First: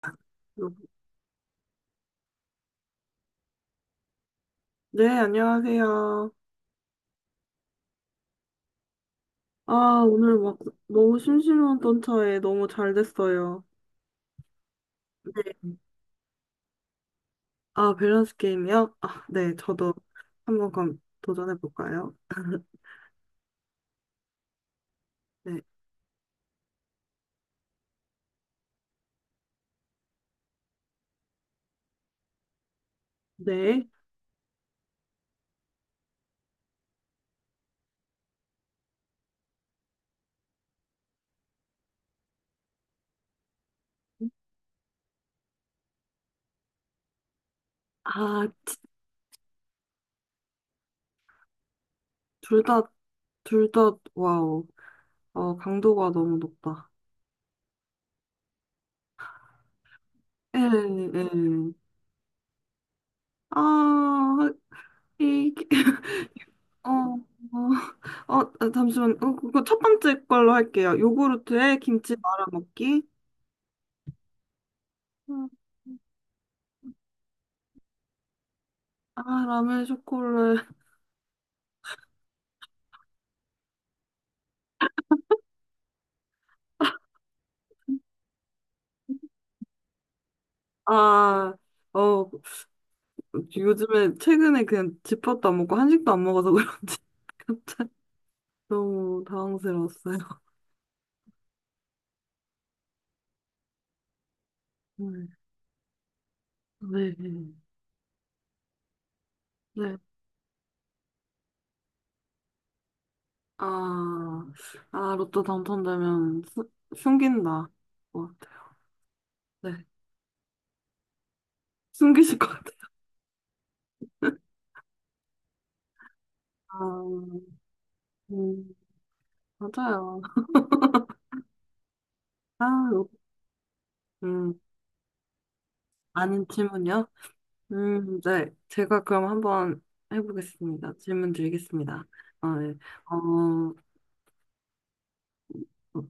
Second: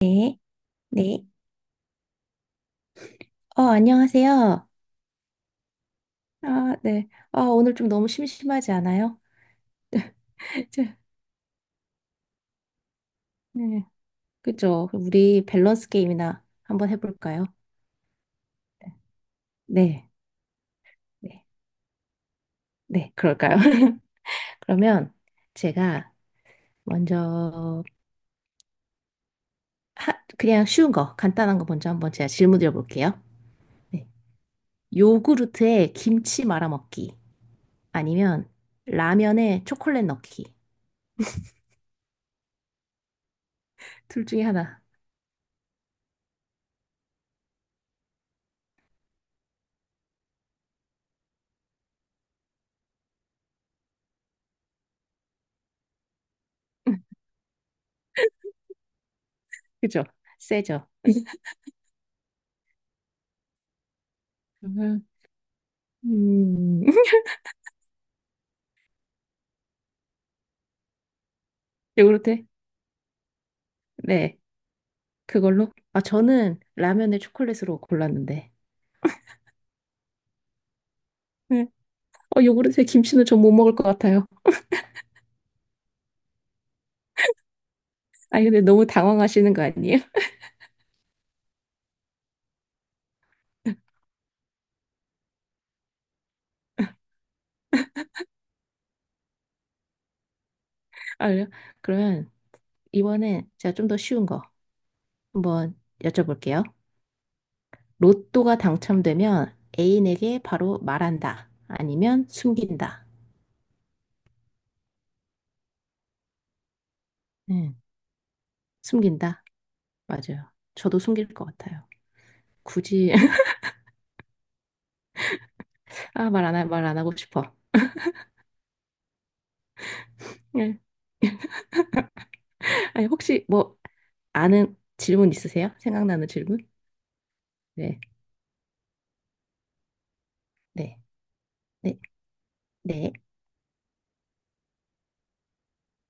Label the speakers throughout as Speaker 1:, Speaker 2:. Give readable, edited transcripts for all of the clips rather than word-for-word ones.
Speaker 1: 네,
Speaker 2: 여보.
Speaker 1: 네. 안녕하세요.
Speaker 2: 네, 안녕하세요.
Speaker 1: 아, 네. 아, 오늘 좀 너무 심심하지 않아요?
Speaker 2: 아, 오늘 막
Speaker 1: 저-
Speaker 2: 너무 심심했던 차에 너무 잘 됐어요.
Speaker 1: 네. 그죠? 그럼 우리
Speaker 2: 네.
Speaker 1: 밸런스 게임이나 한번 해볼까요?
Speaker 2: 아, 밸런스 게임이요? 아, 네, 저도
Speaker 1: 네,
Speaker 2: 한번 그럼
Speaker 1: 네,
Speaker 2: 도전해 볼까요?
Speaker 1: 네, 그럴까요? 그러면
Speaker 2: 네.
Speaker 1: 제가 먼저 하, 그냥 쉬운 거, 간단한 거 먼저 한번 제가 질문 드려볼게요.
Speaker 2: 네.
Speaker 1: 네. 요구르트에 김치 말아 먹기 아니면 라면에 초콜릿 넣기 둘 중에 하나.
Speaker 2: 아, 둘 다, 둘 다, 와우. 어, 강도가 너무 높다.
Speaker 1: 그죠?
Speaker 2: 예,
Speaker 1: 세죠?
Speaker 2: 예. 아,
Speaker 1: 음,
Speaker 2: 이,
Speaker 1: 음.
Speaker 2: 어, 어, 어, 아, 잠시만. 어, 그거 첫 번째 걸로 할게요. 요구르트에 김치
Speaker 1: 요구르트
Speaker 2: 말아 먹기.
Speaker 1: 네, 그걸로. 아, 저는 라면을 초콜릿으로 골랐는데.
Speaker 2: 아, 라면 초콜릿.
Speaker 1: 네. 어, 요구르트에 김치는 전 못 먹을 것 같아요. 아, 근데 너무 당황하시는 거 아니에요?
Speaker 2: 아, 어, 요즘에 최근에 그냥 집밥도 안 먹고 한식도 안 먹어서 그런지 갑자기 너무 당황스러웠어요.
Speaker 1: 아, 그래요? 그러면 이번엔 제가 좀 더 쉬운 거
Speaker 2: 네.
Speaker 1: 한번 여쭤볼게요.
Speaker 2: 네.
Speaker 1: 로또가 당첨되면
Speaker 2: 네.
Speaker 1: 애인에게 바로 말한다. 아니면 숨긴다.
Speaker 2: 아, 아, 로또 당첨되면 숨긴다.
Speaker 1: 음.
Speaker 2: 어,
Speaker 1: 숨긴다.
Speaker 2: 네.
Speaker 1: 맞아요. 저도 숨길 것 같아요.
Speaker 2: 숨기실 것 같아요.
Speaker 1: 굳이, 아, 말 안, 하- 말안 하고
Speaker 2: 아,
Speaker 1: 싶어.
Speaker 2: 음, 맞아요.
Speaker 1: 네.
Speaker 2: 아,
Speaker 1: 아니,
Speaker 2: 로-
Speaker 1: 혹시 뭐
Speaker 2: 음,
Speaker 1: 아는 질문 있으세요? 생각나는
Speaker 2: 아닌
Speaker 1: 질문?
Speaker 2: 질문이요?
Speaker 1: 네.
Speaker 2: 네. 제가 그럼 한번 해보겠습니다.
Speaker 1: 네,
Speaker 2: 질문
Speaker 1: 네,
Speaker 2: 드리겠습니다. 아, 네.
Speaker 1: 네.
Speaker 2: 어,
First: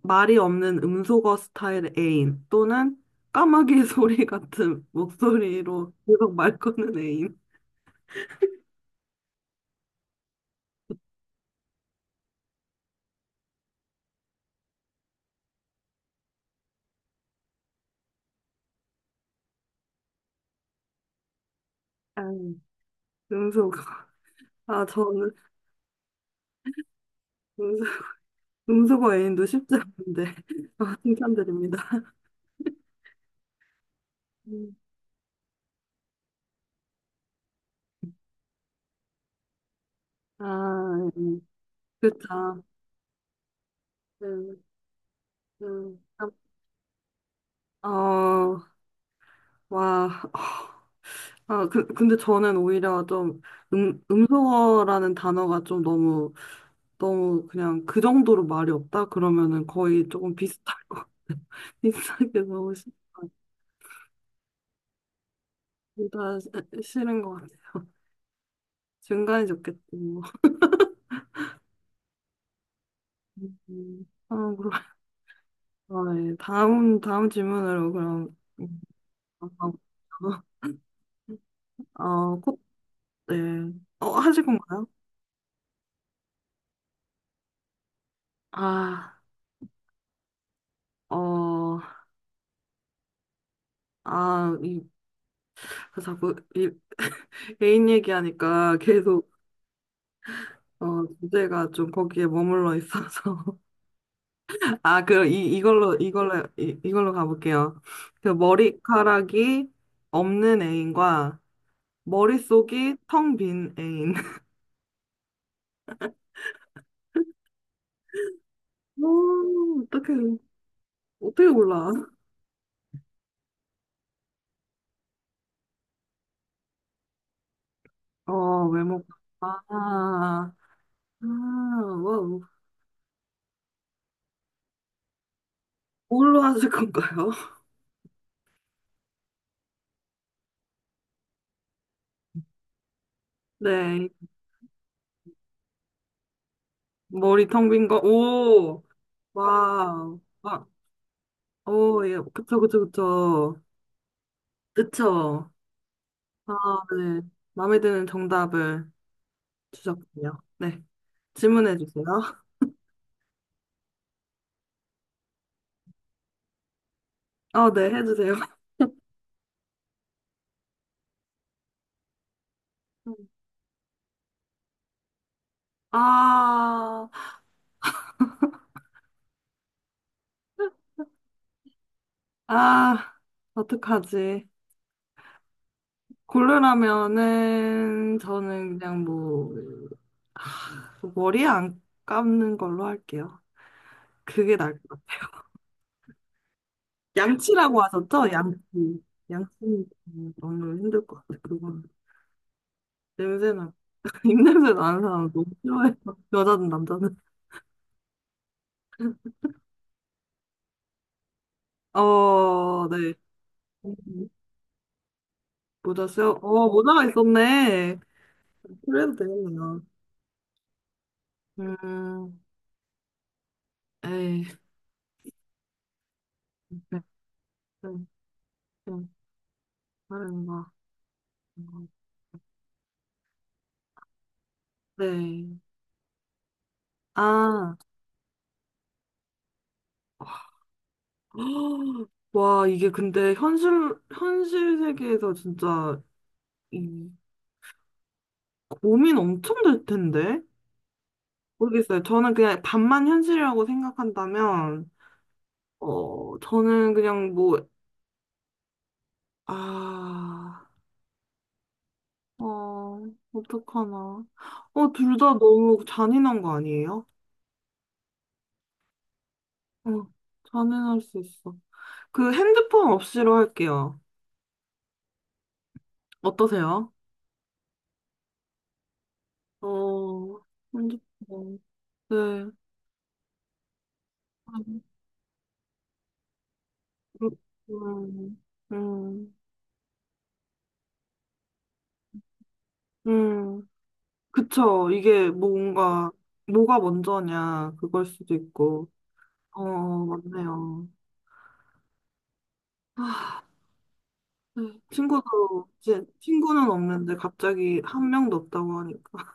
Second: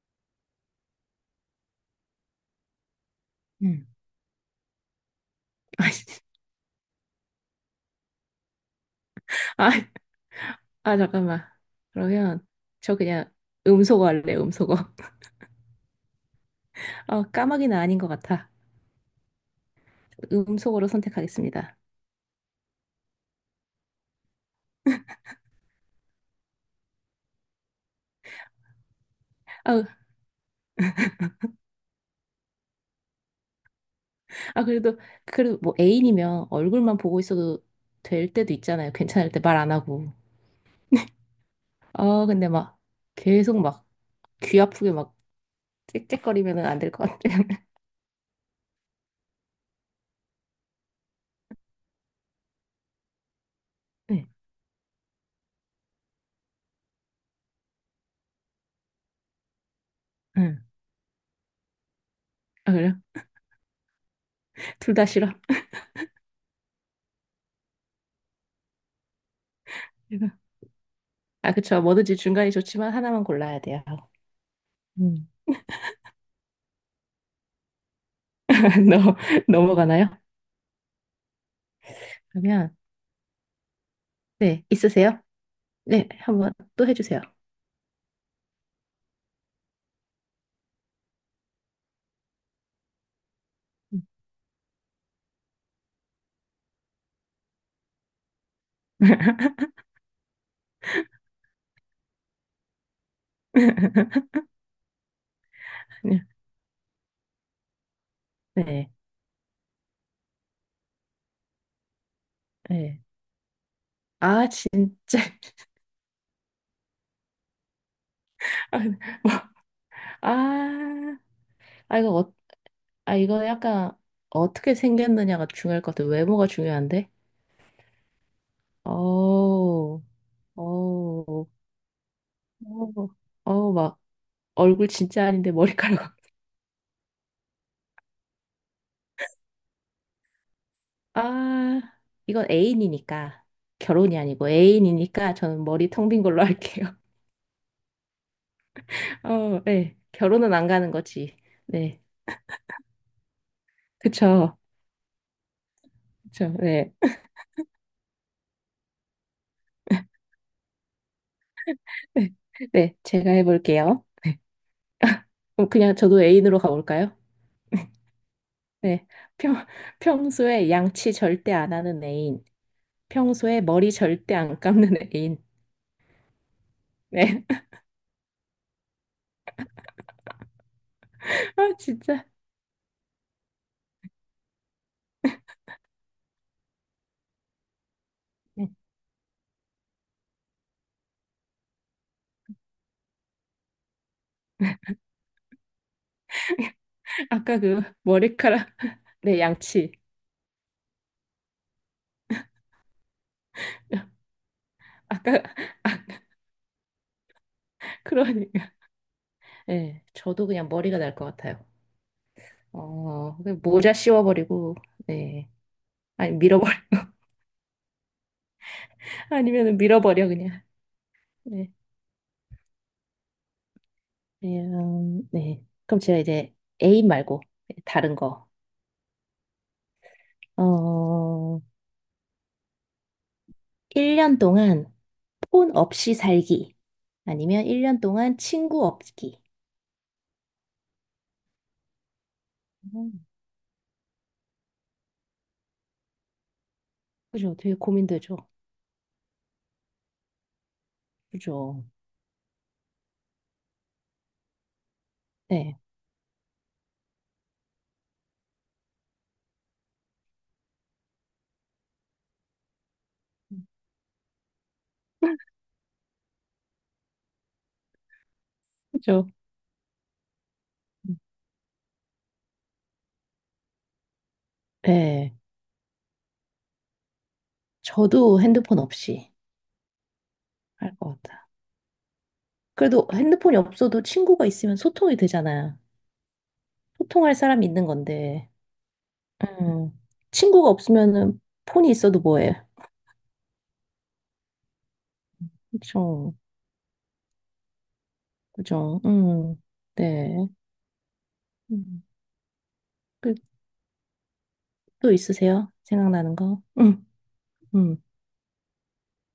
Speaker 2: 말이 없는 음소거 스타일 애인 또는 까마귀
Speaker 1: 음.
Speaker 2: 소리 같은 목소리로 계속 말 거는 애인.
Speaker 1: 아, 아, 아, 잠깐만. 그러면 저 그냥 음소거 할래, 음소거. 아, 까마귀는 아닌 것 같아. 음소거로 선택하겠습니다.
Speaker 2: 아, 음소거. 아, 저는 음소, 음소거 애인도 쉽지
Speaker 1: 아,
Speaker 2: 않은데. 아, 칭찬드립니다.
Speaker 1: 아
Speaker 2: 음.
Speaker 1: 그래도 그래도 뭐 애인이면 얼굴만 보고 있어도 될 때도 있잖아요. 괜찮을 때 말 안 하고.
Speaker 2: 아,
Speaker 1: 아, 근데
Speaker 2: 그쵸.
Speaker 1: 막 계속 막 귀
Speaker 2: 음,
Speaker 1: 아프게 막
Speaker 2: 아,
Speaker 1: 짹짹거리면은 안 될 것 같아요.
Speaker 2: 어, 와. 아, 근데 저는 오히려 좀
Speaker 1: 네.
Speaker 2: 음소거라는 단어가 좀 너무 너무 그냥 그 정도로 말이 없다? 그러면은 거의 조금
Speaker 1: 응.
Speaker 2: 비슷할 거, 비슷하게
Speaker 1: 아,
Speaker 2: 너무 싫다.
Speaker 1: 그래요? 둘 다 싫어.
Speaker 2: 둘다 싫은 것 같아. 중간이 좋겠지, 뭐.
Speaker 1: 아, 그쵸. 뭐든지 중간이 좋지만 하나만 골라야 돼요.
Speaker 2: 아, 그럼.
Speaker 1: 음.
Speaker 2: 아, 예. 다음 질문으로 그럼.
Speaker 1: 넘-
Speaker 2: 아,
Speaker 1: 넘어가나요?
Speaker 2: 아, 어, 꽃,
Speaker 1: 그러면,
Speaker 2: 네. 어, 하실
Speaker 1: 네,
Speaker 2: 건가요?
Speaker 1: 있으세요? 네, 한 번 또 해주세요.
Speaker 2: 아, 어, 아, 이, 그 자꾸 개인 얘기하니까 계속, 어, 주제가 좀 거기에 머물러 있어서.
Speaker 1: 네,
Speaker 2: 아, 그, 이, 이걸로, 이걸로, 이, 이걸로 가볼게요. 그
Speaker 1: 네.
Speaker 2: 머리카락이 없는 애인과 머릿속이
Speaker 1: 네.
Speaker 2: 텅 빈 애인.
Speaker 1: 아, 진짜. 아,
Speaker 2: 오, 어떻게,
Speaker 1: 아,
Speaker 2: 어떻게 몰라?
Speaker 1: 아, 아, 이거 약간 어떻게 생겼느냐가 중요할 것 같아요. 외모가 중요한데?
Speaker 2: 어, 외모. 아,
Speaker 1: 어우,
Speaker 2: 아,
Speaker 1: 어우,
Speaker 2: 와,
Speaker 1: 어우, 어우, 막 얼굴 진짜 아닌데 머리카락.
Speaker 2: 뭘로 하실 건가요?
Speaker 1: 아, 이건 애인이니까.
Speaker 2: 네,
Speaker 1: 결혼이 아니고 애인이니까 저는 머리 텅빈 걸로 할게요.
Speaker 2: 머리 텅 빈 거, 오,
Speaker 1: 어, 네.
Speaker 2: 와,
Speaker 1: 결혼은 안
Speaker 2: 와,
Speaker 1: 가는 거지. 네.
Speaker 2: 오, 예, 그쵸, 그쵸, 그쵸.
Speaker 1: 그쵸.
Speaker 2: 그쵸. 아,
Speaker 1: 그쵸. 네.
Speaker 2: 네. 마음에 드는 정답을 주셨군요. 네, 질문해 주세요.
Speaker 1: 네. 네. 제가 해볼게요. 네. 그럼 그냥 저도 애인으로 가볼까요?
Speaker 2: 어, 네, 해주세요.
Speaker 1: 네. 평, 평소에 양치 절대 안 하는 애인. 평소에 머리 절대 안 감는 애인.
Speaker 2: 아,
Speaker 1: 네. 아, 진짜.
Speaker 2: 아, 어떡하지? 고르라면은
Speaker 1: 네.
Speaker 2: 저는 그냥 뭐 머리 안 감는 걸로 할게요. 그게 나을 것 같아요.
Speaker 1: 아까
Speaker 2: 양치라고
Speaker 1: 그
Speaker 2: 하셨죠? 양치.
Speaker 1: 머리카락. 네,
Speaker 2: 양치
Speaker 1: 양치.
Speaker 2: 너무 힘들 것 같아요. 그건 냄새 나. 입냄새 나는 사람
Speaker 1: 아까,
Speaker 2: 너무
Speaker 1: 아,
Speaker 2: 싫어해요. 여자든 남자든.
Speaker 1: 그러니까. 네. 저도 그냥 머리가 날 것 같아요.
Speaker 2: 어, 네.
Speaker 1: 어, 그냥 모자 씌워버리고. 네.
Speaker 2: 모자
Speaker 1: 아니,
Speaker 2: 써요? 어,
Speaker 1: 밀어버려.
Speaker 2: 모자가 있었네. 그래도
Speaker 1: 아니면
Speaker 2: 되겠네요.
Speaker 1: 밀어버려, 그냥. 네.
Speaker 2: 음, 에이.
Speaker 1: 네, 네. 그럼 제가 이제
Speaker 2: 네,
Speaker 1: 애인 말고
Speaker 2: 네.
Speaker 1: 다른 거.
Speaker 2: 음, 다른 거.
Speaker 1: 어,
Speaker 2: 음,
Speaker 1: 1년 동안
Speaker 2: 네.
Speaker 1: 폰 없이 살기. 아니면
Speaker 2: 아,
Speaker 1: 1년 동안 친구 없기.
Speaker 2: 와, 이게
Speaker 1: 음,
Speaker 2: 근데 현실, 현실 세계에서 진짜 이
Speaker 1: 그죠? 되게 고민되죠?
Speaker 2: 고민 엄청 될 텐데?
Speaker 1: 그죠?
Speaker 2: 모르겠어요. 저는 그냥 반만 현실이라고 생각한다면,
Speaker 1: 네.
Speaker 2: 어, 저는 그냥 뭐, 아, 어, 어떡하나. 어, 둘 다 너무 잔인한 거 아니에요?
Speaker 1: 그죠?
Speaker 2: 어, 잔인할 수 있어. 그 핸드폰 없이로 할게요.
Speaker 1: 네.
Speaker 2: 어떠세요?
Speaker 1: 저도 핸드폰 없이
Speaker 2: 어,
Speaker 1: 할 것 같아.
Speaker 2: 핸드폰. 네.
Speaker 1: 그래도 핸드폰이 없어도 친구가 있으면 소통이 되잖아요.
Speaker 2: 음,
Speaker 1: 소통할 사람이 있는
Speaker 2: 음,
Speaker 1: 건데.
Speaker 2: 음,
Speaker 1: 음, 친구가 없으면은 폰이 있어도 뭐해?
Speaker 2: 음. 그쵸. 이게 뭔가,
Speaker 1: 그쵸?
Speaker 2: 뭐가 먼저냐, 그걸 수도 있고.
Speaker 1: 그죠?
Speaker 2: 어,
Speaker 1: 네.
Speaker 2: 맞네요.
Speaker 1: 음. 그,
Speaker 2: 아, 네.
Speaker 1: 또
Speaker 2: 친구도,
Speaker 1: 있으세요?
Speaker 2: 이제
Speaker 1: 생각나는 거?
Speaker 2: 친구는 없는데 갑자기
Speaker 1: 음.
Speaker 2: 한 명도 없다고 하니까.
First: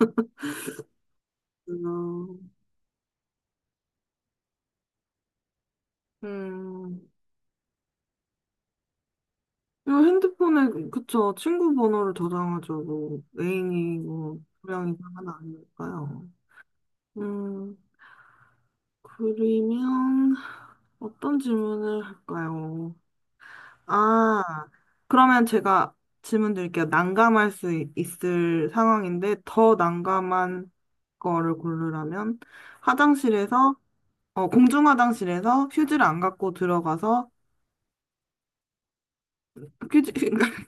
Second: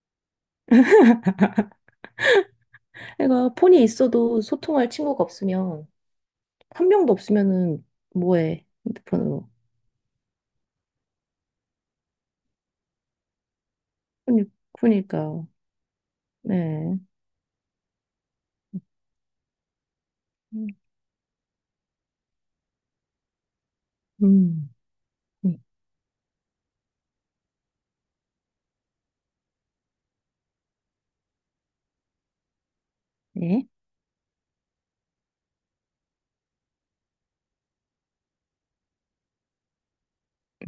Speaker 2: 음,
Speaker 1: 그러니까 폰이 있어도 소통할 친구가 없으면, 한
Speaker 2: 음.
Speaker 1: 명도 없으면은 뭐해? 핸드폰으로.
Speaker 2: 이거 핸드폰에, 그쵸. 친구 번호를 저장하죠. 뭐, 애인이 뭐,
Speaker 1: 그니-
Speaker 2: 두 명이 다 하나
Speaker 1: 그러니까,
Speaker 2: 아닐까요?
Speaker 1: 네.
Speaker 2: 음, 그러면 어떤 질문을 할까요? 아,
Speaker 1: 음,
Speaker 2: 그러면
Speaker 1: 음.
Speaker 2: 제가 질문 드릴게요. 난감할 수 있을 상황인데 더 난감한 거를 고르라면
Speaker 1: 네.
Speaker 2: 화장실에서 어, 공중 화장실에서 휴지를 안 갖고 들어가서 휴지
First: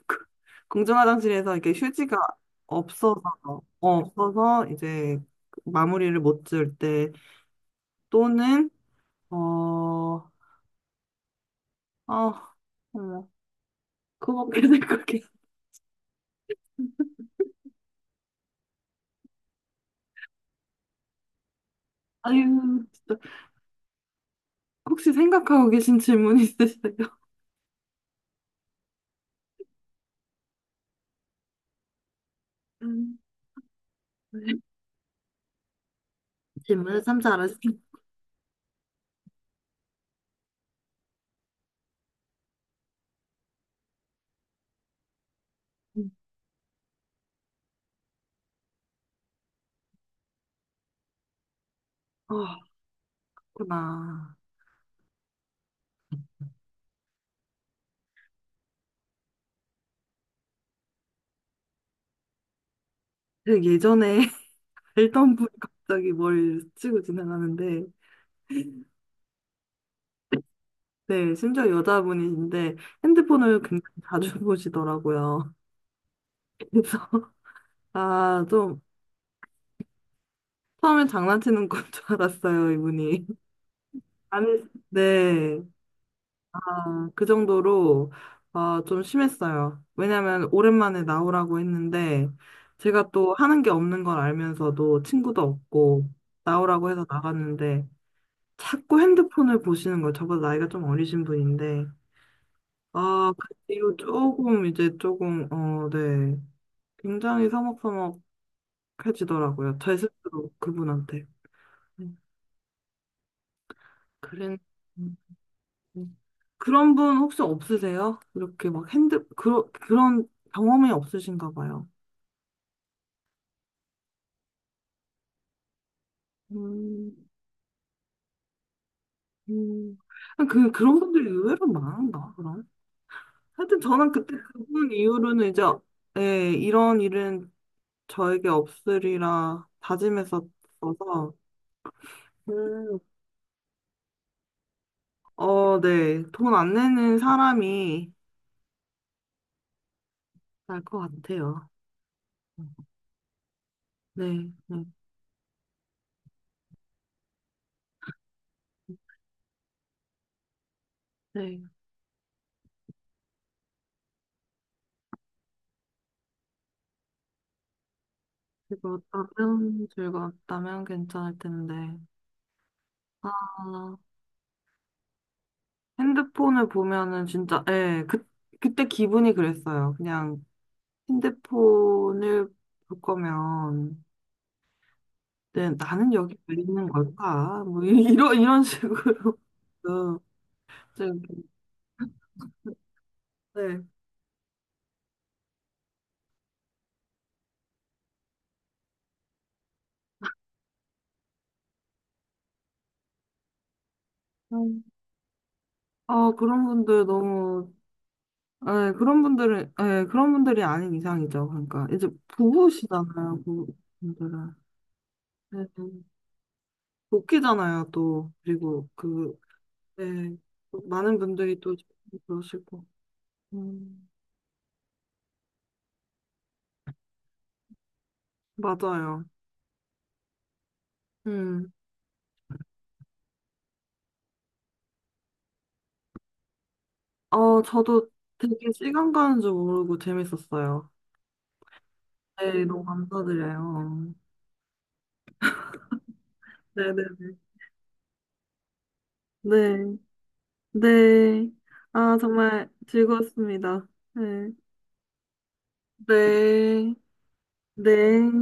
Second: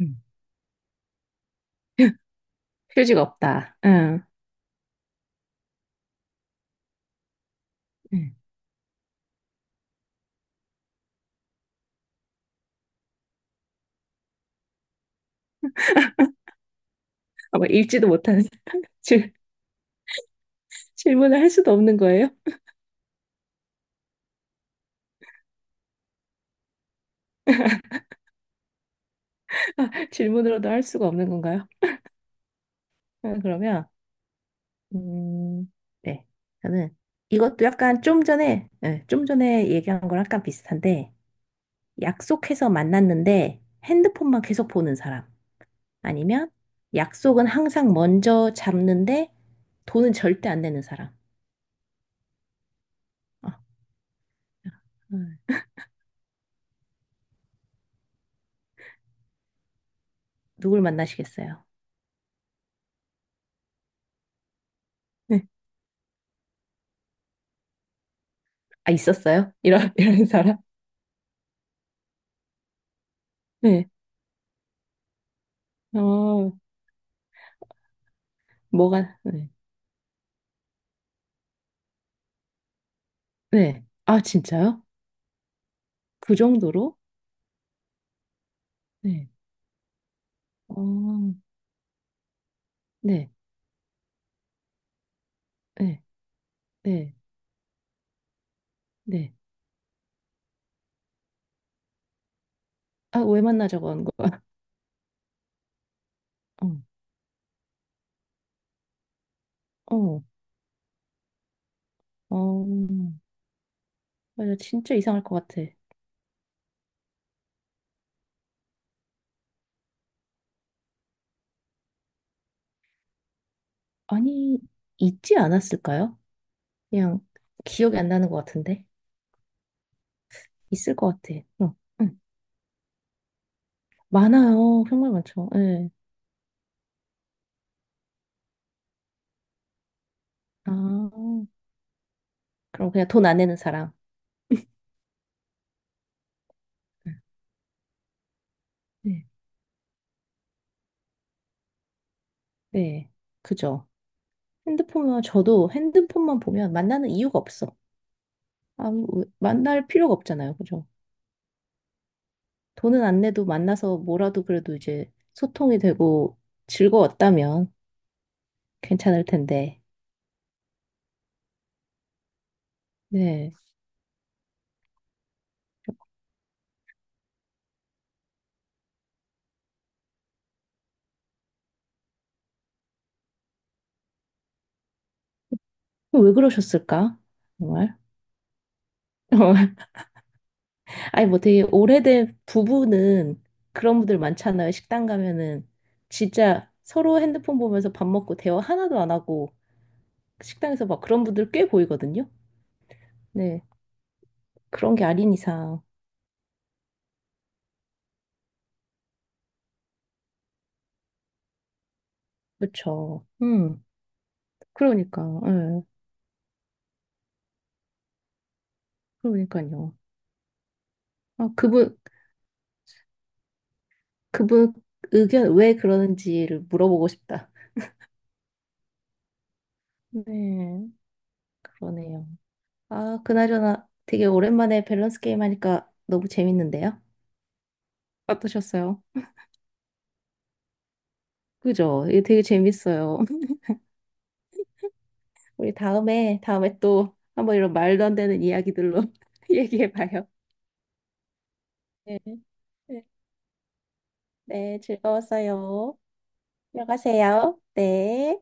Speaker 1: 음.
Speaker 2: 공중 화장실에서 이렇게 휴지가 없어서
Speaker 1: 휴지가
Speaker 2: 어,
Speaker 1: 없다. 응.
Speaker 2: 없어서 이제 마무리를 못 지을 때
Speaker 1: 응.
Speaker 2: 또는 어, 아, 어머, 그거밖에 생각이
Speaker 1: 아마 읽지도 못하는 질, 질문을 할 수도 없는 거예요?
Speaker 2: 아유, 진짜 혹시 생각하고 계신 질문 있으세요?
Speaker 1: 질문으로도 할 수가 없는 건가요? 응, 그러면, 음, 네. 저는
Speaker 2: 질문을 삼자 습
Speaker 1: 이것도
Speaker 2: 니
Speaker 1: 약간 좀 전에, 예, 좀 전에 얘기한 거랑 약간 비슷한데, 약속해서 만났는데 핸드폰만 계속 보는 사람. 아니면 약속은 항상 먼저 잡는데 돈은 절대 안 내는 사람.
Speaker 2: 다 아,
Speaker 1: 어,
Speaker 2: 그렇구나.
Speaker 1: 음, 누굴 만나시겠어요?
Speaker 2: 그 예전에 알던
Speaker 1: 네.
Speaker 2: 분이 갑자기 뭘 치고 지나가는데,
Speaker 1: 아, 있었어요? 이런, 이런 사람?
Speaker 2: 네, 심지어 여자분이신데 핸드폰을 굉장히
Speaker 1: 네.
Speaker 2: 자주 보시더라고요.
Speaker 1: 어,
Speaker 2: 그래서, 아, 좀,
Speaker 1: 뭐가, 네.
Speaker 2: 처음엔 장난치는 건 줄 알았어요, 이분이.
Speaker 1: 네. 아,
Speaker 2: 아니,
Speaker 1: 진짜요?
Speaker 2: 네.
Speaker 1: 그 정도로?
Speaker 2: 아, 그 정도로 어, 좀
Speaker 1: 네.
Speaker 2: 심했어요. 왜냐면
Speaker 1: 어,
Speaker 2: 오랜만에 나오라고 했는데 제가
Speaker 1: 네.
Speaker 2: 또 하는 게 없는 걸 알면서도 친구도
Speaker 1: 네.
Speaker 2: 없고 나오라고 해서
Speaker 1: 네.
Speaker 2: 나갔는데 자꾸
Speaker 1: 네.
Speaker 2: 핸드폰을 보시는 거예요. 저보다 나이가 좀 어리신 분인데
Speaker 1: 아,
Speaker 2: 아,
Speaker 1: 왜
Speaker 2: 그
Speaker 1: 만나자고
Speaker 2: 뒤로
Speaker 1: 한 거야?
Speaker 2: 조금 이제 조금 어, 네. 굉장히 서먹서먹해지더라고요.
Speaker 1: 어
Speaker 2: 제
Speaker 1: 어,
Speaker 2: 스스로 그분한테. 음,
Speaker 1: 어, 맞아.
Speaker 2: 그랬
Speaker 1: 진짜 이상할 것 같아.
Speaker 2: 음. 그런 분 혹시 없으세요? 이렇게 막 그런 경험이 없으신가 봐요.
Speaker 1: 아니, 있지 않았을까요? 그냥
Speaker 2: 음,
Speaker 1: 기억이 안 나는 것 같은데.
Speaker 2: 음. 그,
Speaker 1: 있을
Speaker 2: 그런
Speaker 1: 것
Speaker 2: 분들이
Speaker 1: 같아.
Speaker 2: 의외로
Speaker 1: 어, 응.
Speaker 2: 많은가, 그럼? 하여튼 저는 그때
Speaker 1: 많아요.
Speaker 2: 그분
Speaker 1: 정말
Speaker 2: 이후로는
Speaker 1: 많죠.
Speaker 2: 이제,
Speaker 1: 예.
Speaker 2: 예, 이런 일은 저에게 없으리라 다짐했었어서,
Speaker 1: 아, 그럼
Speaker 2: 음,
Speaker 1: 그냥 돈 안 내는 사람.
Speaker 2: 어, 네. 돈 안
Speaker 1: 응.
Speaker 2: 내는 사람이
Speaker 1: 네.
Speaker 2: 날 것 같아요.
Speaker 1: 네. 그죠.
Speaker 2: 네, 네,
Speaker 1: 핸드폰만, 저도 핸드폰만 보면 만나는 이유가 없어. 아무, 만날 필요가 없잖아요. 그죠.
Speaker 2: 네.
Speaker 1: 돈은 안 내도 만나서 뭐라도 그래도 이제 소통이 되고 즐거웠다면. 괜찮을 텐데.
Speaker 2: 즐거웠다면, 즐거웠다면 괜찮을 텐데.
Speaker 1: 네.
Speaker 2: 아, 핸드폰을 보면은 진짜, 예, 그, 그때 기분이 그랬어요. 그냥 핸드폰을 볼 거면, 네, 나는
Speaker 1: 왜
Speaker 2: 여기 왜 있는
Speaker 1: 그러셨을까?
Speaker 2: 걸까? 뭐, 이-
Speaker 1: 정말?
Speaker 2: 이런, 이런 식으로.
Speaker 1: 어,
Speaker 2: 좀,
Speaker 1: 아니, 뭐 되게 오래된 부부는
Speaker 2: 네.
Speaker 1: 그런 분들 많잖아요. 식당 가면은 진짜 서로 핸드폰 보면서 밥 먹고 대화 하나도 안 하고 식당에서 막 그런 분들 꽤 보이거든요. 네.
Speaker 2: 음,
Speaker 1: 그런 게 아닌 이상.
Speaker 2: 아, 그런 분들 너무, 예, 그런 분들은, 예, 그런 분들이 아닌 이상이죠. 그러니까, 이제
Speaker 1: 그렇죠.
Speaker 2: 부부시잖아요,
Speaker 1: 음.
Speaker 2: 부부분들은.
Speaker 1: 그러니까.
Speaker 2: 네,
Speaker 1: 예.
Speaker 2: 네. 웃기잖아요, 또. 그리고 그,
Speaker 1: 그러니까요.
Speaker 2: 예, 많은
Speaker 1: 아,
Speaker 2: 분들이 또
Speaker 1: 그분,
Speaker 2: 그러시고. 음,
Speaker 1: 그분 의견 왜 그러는지를 물어보고 싶다.
Speaker 2: 맞아요.
Speaker 1: 네.
Speaker 2: 음.
Speaker 1: 그러네요. 아, 그나저나 되게 오랜만에 밸런스 게임 하니까 너무 재밌는데요?
Speaker 2: 어, 저도 되게
Speaker 1: 어떠셨어요?
Speaker 2: 시간 가는 줄 모르고 재밌었어요.
Speaker 1: 그죠? 이게 되게
Speaker 2: 네, 너무
Speaker 1: 재밌어요.
Speaker 2: 감사드려요.
Speaker 1: 우리 다음에 또
Speaker 2: 네네네.
Speaker 1: 한번 이런 말도 안 되는 이야기들로
Speaker 2: 네.
Speaker 1: 얘기해봐요.
Speaker 2: 네. 아,
Speaker 1: 네.
Speaker 2: 정말
Speaker 1: 네,
Speaker 2: 즐거웠습니다. 네.
Speaker 1: 네, 즐거웠어요.
Speaker 2: 네.
Speaker 1: 들어가세요.
Speaker 2: 네.
Speaker 1: 네.